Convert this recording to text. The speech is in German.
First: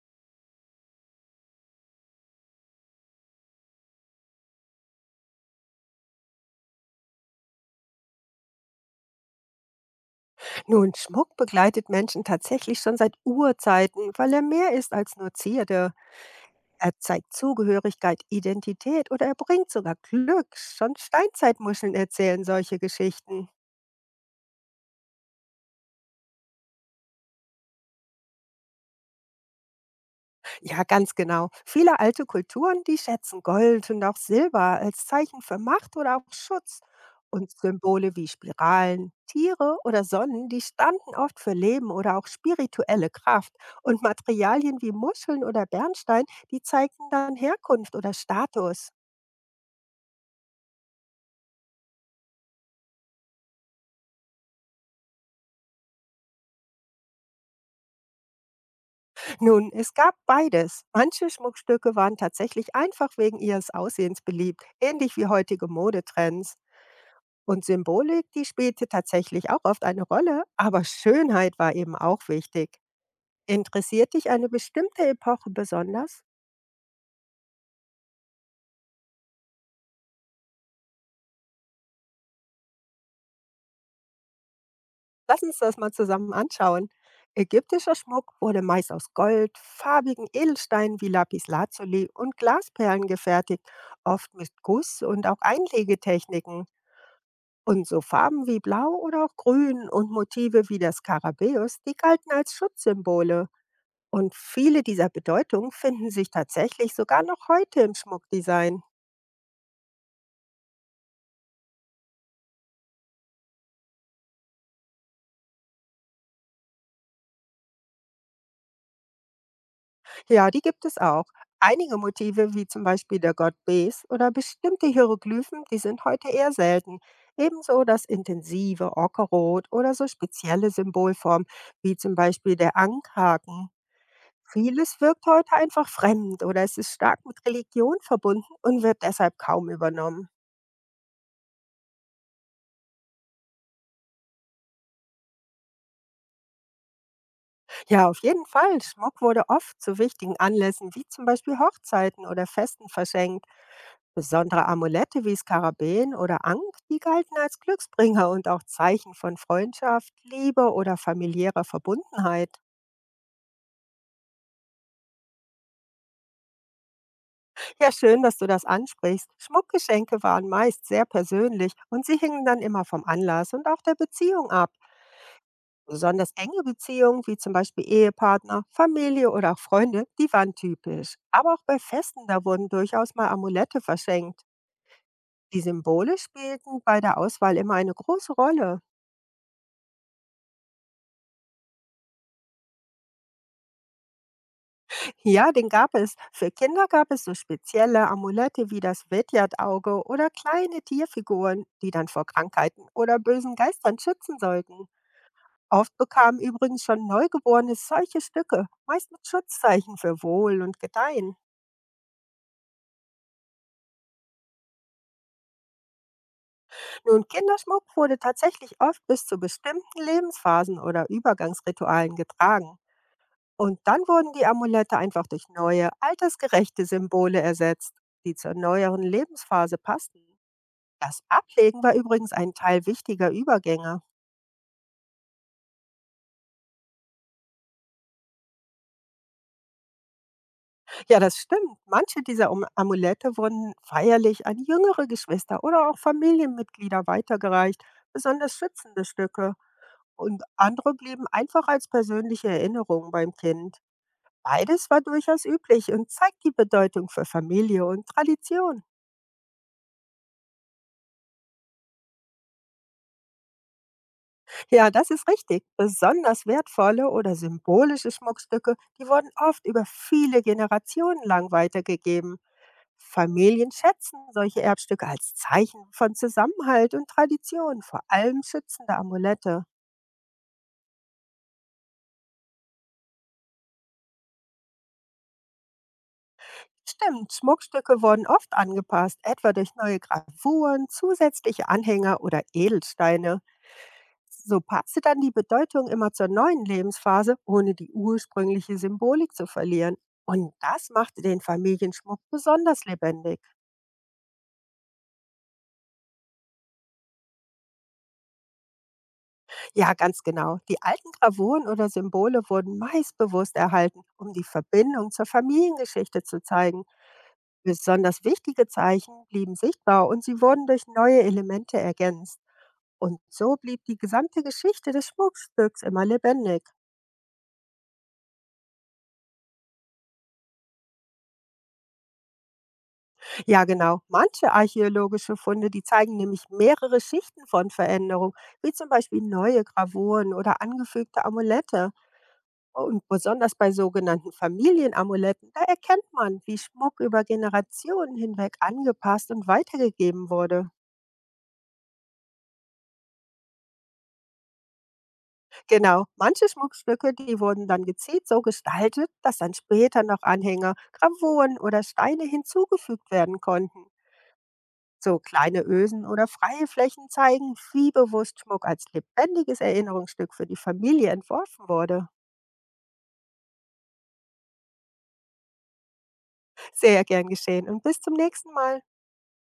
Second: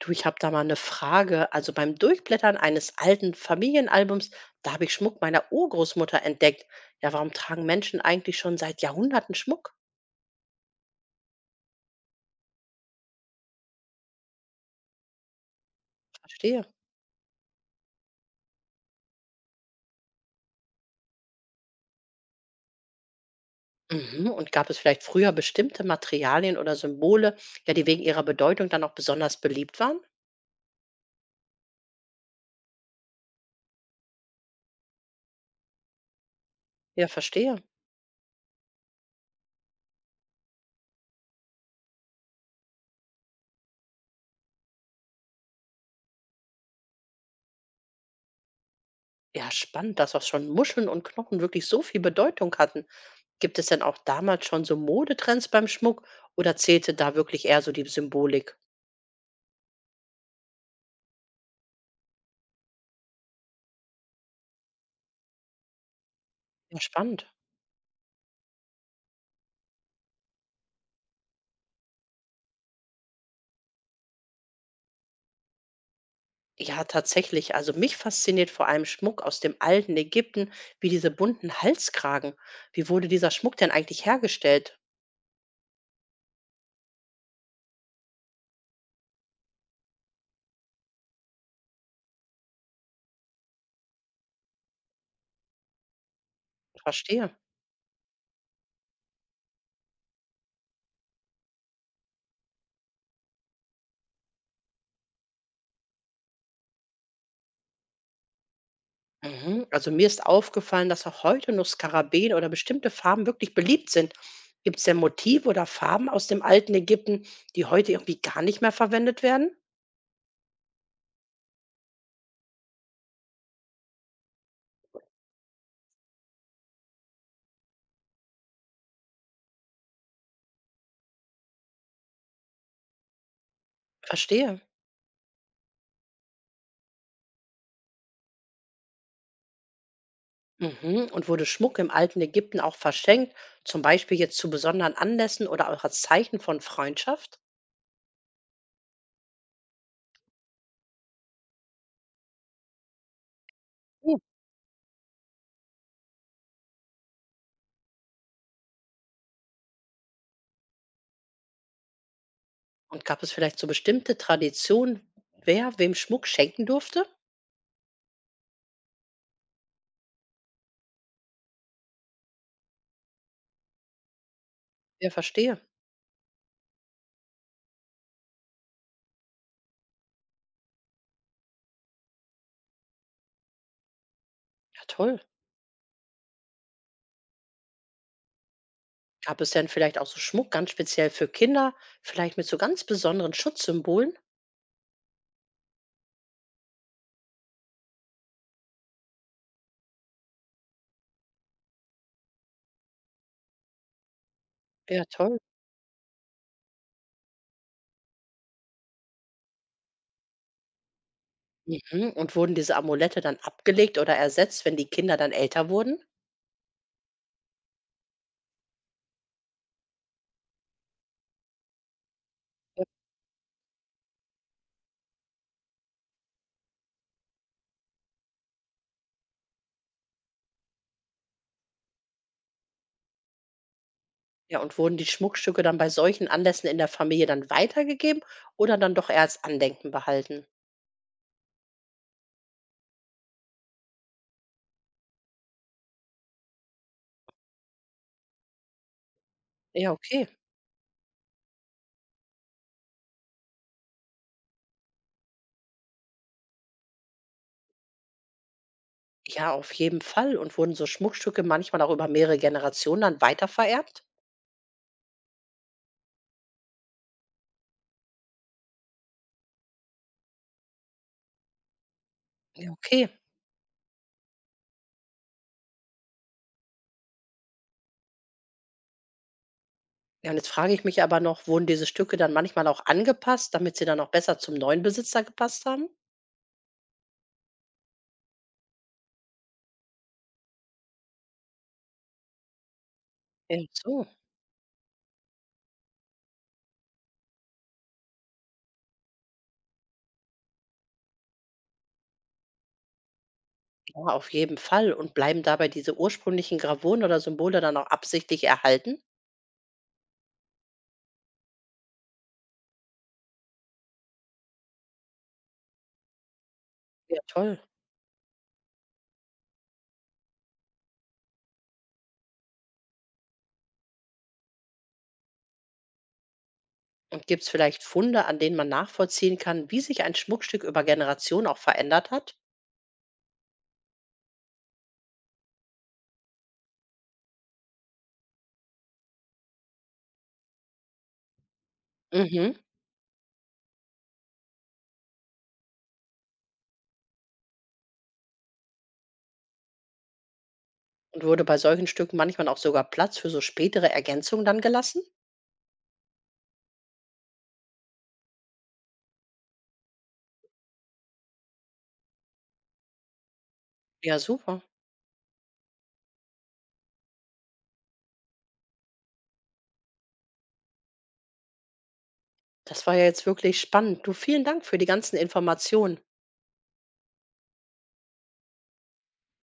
Du, ich habe da mal eine Frage. Also beim Durchblättern eines alten Familienalbums, da habe ich Schmuck meiner Urgroßmutter entdeckt. Ja, warum tragen Menschen eigentlich schon seit Jahrhunderten Schmuck? Nun, Schmuck begleitet Menschen tatsächlich schon seit Urzeiten, weil er mehr ist als nur Zierde. Verstehe. Er zeigt Zugehörigkeit, Identität oder er bringt sogar Glück. Schon Steinzeitmuscheln erzählen solche Geschichten. Mhm. Und gab es vielleicht früher bestimmte Materialien oder Symbole, ja, die wegen ihrer Bedeutung dann auch besonders beliebt waren? Ja, ganz genau. Viele alte Kulturen, die schätzen Gold und auch Silber als Zeichen für Macht oder auch Schutz. Ja, Und verstehe. Symbole wie Spiralen, Tiere oder Sonnen, die standen oft für Leben oder auch spirituelle Kraft. Und Materialien wie Muscheln oder Bernstein, die zeigten dann Herkunft oder Status. Ja, spannend, dass auch schon Muscheln und Knochen wirklich so viel Bedeutung hatten. Gibt es denn auch damals schon so Modetrends beim Schmuck oder zählte da wirklich eher so die Symbolik? Nun, es gab beides. Manche Schmuckstücke waren tatsächlich einfach wegen ihres Aussehens beliebt, ähnlich wie heutige Modetrends. Ja, spannend. Und Symbolik, die spielte tatsächlich auch oft eine Rolle, aber Schönheit war eben auch wichtig. Interessiert dich eine bestimmte Epoche besonders? Ja, tatsächlich. Also mich fasziniert vor allem Schmuck aus dem alten Ägypten, wie diese bunten Halskragen. Wie wurde dieser Schmuck denn eigentlich hergestellt? Lass uns das mal zusammen anschauen. Ägyptischer Schmuck wurde meist aus Gold, farbigen Edelsteinen wie Lapislazuli und Glasperlen gefertigt, oft mit Guss- und auch Einlegetechniken. Verstehe. Und so Farben wie Blau oder auch Grün und Motive wie der Skarabäus, die galten als Schutzsymbole. Und viele dieser Bedeutungen finden sich tatsächlich sogar noch heute im Schmuckdesign. Mhm. Also mir ist aufgefallen, dass auch heute noch Skarabäen oder bestimmte Farben wirklich beliebt sind. Gibt es denn Motive oder Farben aus dem alten Ägypten, die heute irgendwie gar nicht mehr verwendet werden? Ja, die gibt es auch. Einige Motive, wie zum Beispiel der Gott Bes oder bestimmte Hieroglyphen, die sind heute eher selten. Ebenso das intensive Ockerrot oder so spezielle Symbolformen, wie zum Beispiel der Ankhaken. Verstehe. Vieles wirkt heute einfach fremd oder es ist stark mit Religion verbunden und wird deshalb kaum übernommen. Mhm. Und wurde Schmuck im alten Ägypten auch verschenkt, zum Beispiel jetzt zu besonderen Anlässen oder auch als Zeichen von Freundschaft? Ja, auf jeden Fall. Schmuck wurde oft zu wichtigen Anlässen wie zum Beispiel Hochzeiten oder Festen verschenkt. Besondere Amulette wie Skarabäen oder Ankh, die galten als Glücksbringer und auch Zeichen von Freundschaft, Liebe oder familiärer Verbundenheit. Und gab es vielleicht so bestimmte Traditionen, wer wem Schmuck schenken durfte? Ja, schön, dass du das ansprichst. Schmuckgeschenke waren meist sehr persönlich und sie hingen dann immer vom Anlass und auch der Beziehung ab. Ja, verstehe. Besonders enge Beziehungen wie zum Beispiel Ehepartner, Familie oder auch Freunde, die waren typisch. Aber auch bei Festen, da wurden durchaus mal Amulette verschenkt. Ja, toll. Die Symbole spielten bei der Auswahl immer eine große Rolle. Gab es denn vielleicht auch so Schmuck ganz speziell für Kinder, vielleicht mit so ganz besonderen Schutzsymbolen? Ja, den gab es. Für Kinder gab es so spezielle Amulette wie das Widjat-Auge oder kleine Tierfiguren, die dann vor Krankheiten oder bösen Geistern schützen sollten. Ja, toll. Oft bekamen übrigens schon Neugeborene solche Stücke, meist mit Schutzzeichen für Wohl und Gedeihen. Mhm. Und wurden diese Amulette dann abgelegt oder ersetzt, wenn die Kinder dann älter wurden? Nun, Kinderschmuck wurde tatsächlich oft bis zu bestimmten Lebensphasen oder Übergangsritualen getragen. Und dann wurden die Amulette einfach durch neue, altersgerechte Symbole ersetzt, die zur neueren Lebensphase passten. Das Ablegen war übrigens ein Teil wichtiger Übergänge. Ja, und wurden die Schmuckstücke dann bei solchen Anlässen in der Familie dann weitergegeben oder dann doch eher als Andenken behalten? Ja, das stimmt. Manche dieser Amulette wurden feierlich an jüngere Geschwister oder auch Familienmitglieder weitergereicht, besonders schützende Stücke. Ja, okay. Und andere blieben einfach als persönliche Erinnerung beim Kind. Beides war durchaus üblich und zeigt die Bedeutung für Familie und Tradition. Ja, auf jeden Fall. Und wurden so Schmuckstücke manchmal auch über mehrere Generationen dann weitervererbt? Ja, das ist richtig. Besonders wertvolle oder symbolische Schmuckstücke, die wurden oft über viele Generationen lang weitergegeben. Ja, okay. Familien schätzen solche Erbstücke als Zeichen von Zusammenhalt und Tradition, vor allem schützende Amulette. Ja, und jetzt frage ich mich aber noch, wurden diese Stücke dann manchmal auch angepasst, damit sie dann auch besser zum neuen Besitzer gepasst haben? Stimmt, Schmuckstücke wurden oft angepasst, etwa durch neue Gravuren, zusätzliche Anhänger oder Edelsteine. Ja, so. So passte dann die Bedeutung immer zur neuen Lebensphase, ohne die ursprüngliche Symbolik zu verlieren. Und das machte den Familienschmuck besonders lebendig. Ja, auf jeden Fall. Und bleiben dabei diese ursprünglichen Gravuren oder Symbole dann auch absichtlich erhalten? Ja, ganz genau. Die alten Gravuren oder Symbole wurden meist bewusst erhalten, um die Verbindung zur Familiengeschichte zu zeigen. Ja, toll. Besonders wichtige Zeichen blieben sichtbar und sie wurden durch neue Elemente ergänzt. Und so blieb die gesamte Geschichte des Schmuckstücks immer lebendig. Und gibt es vielleicht Funde, an denen man nachvollziehen kann, wie sich ein Schmuckstück über Generationen auch verändert hat? Ja, genau. Manche archäologische Funde, die zeigen nämlich mehrere Schichten von Veränderung, wie zum Beispiel neue Gravuren oder angefügte Amulette. Mhm. Und besonders bei sogenannten Familienamuletten, da erkennt man, wie Schmuck über Generationen hinweg angepasst und weitergegeben wurde. Und wurde bei solchen Stücken manchmal auch sogar Platz für so spätere Ergänzungen dann gelassen? Genau, manche Schmuckstücke, die wurden dann gezielt so gestaltet, dass dann später noch Anhänger, Gravuren oder Steine hinzugefügt werden konnten. Ja, super. So kleine Ösen oder freie Flächen zeigen, wie bewusst Schmuck als lebendiges Erinnerungsstück für die Familie entworfen wurde. Das war ja jetzt wirklich spannend. Du, vielen Dank für die ganzen Informationen. Sehr gern geschehen und bis zum nächsten Mal.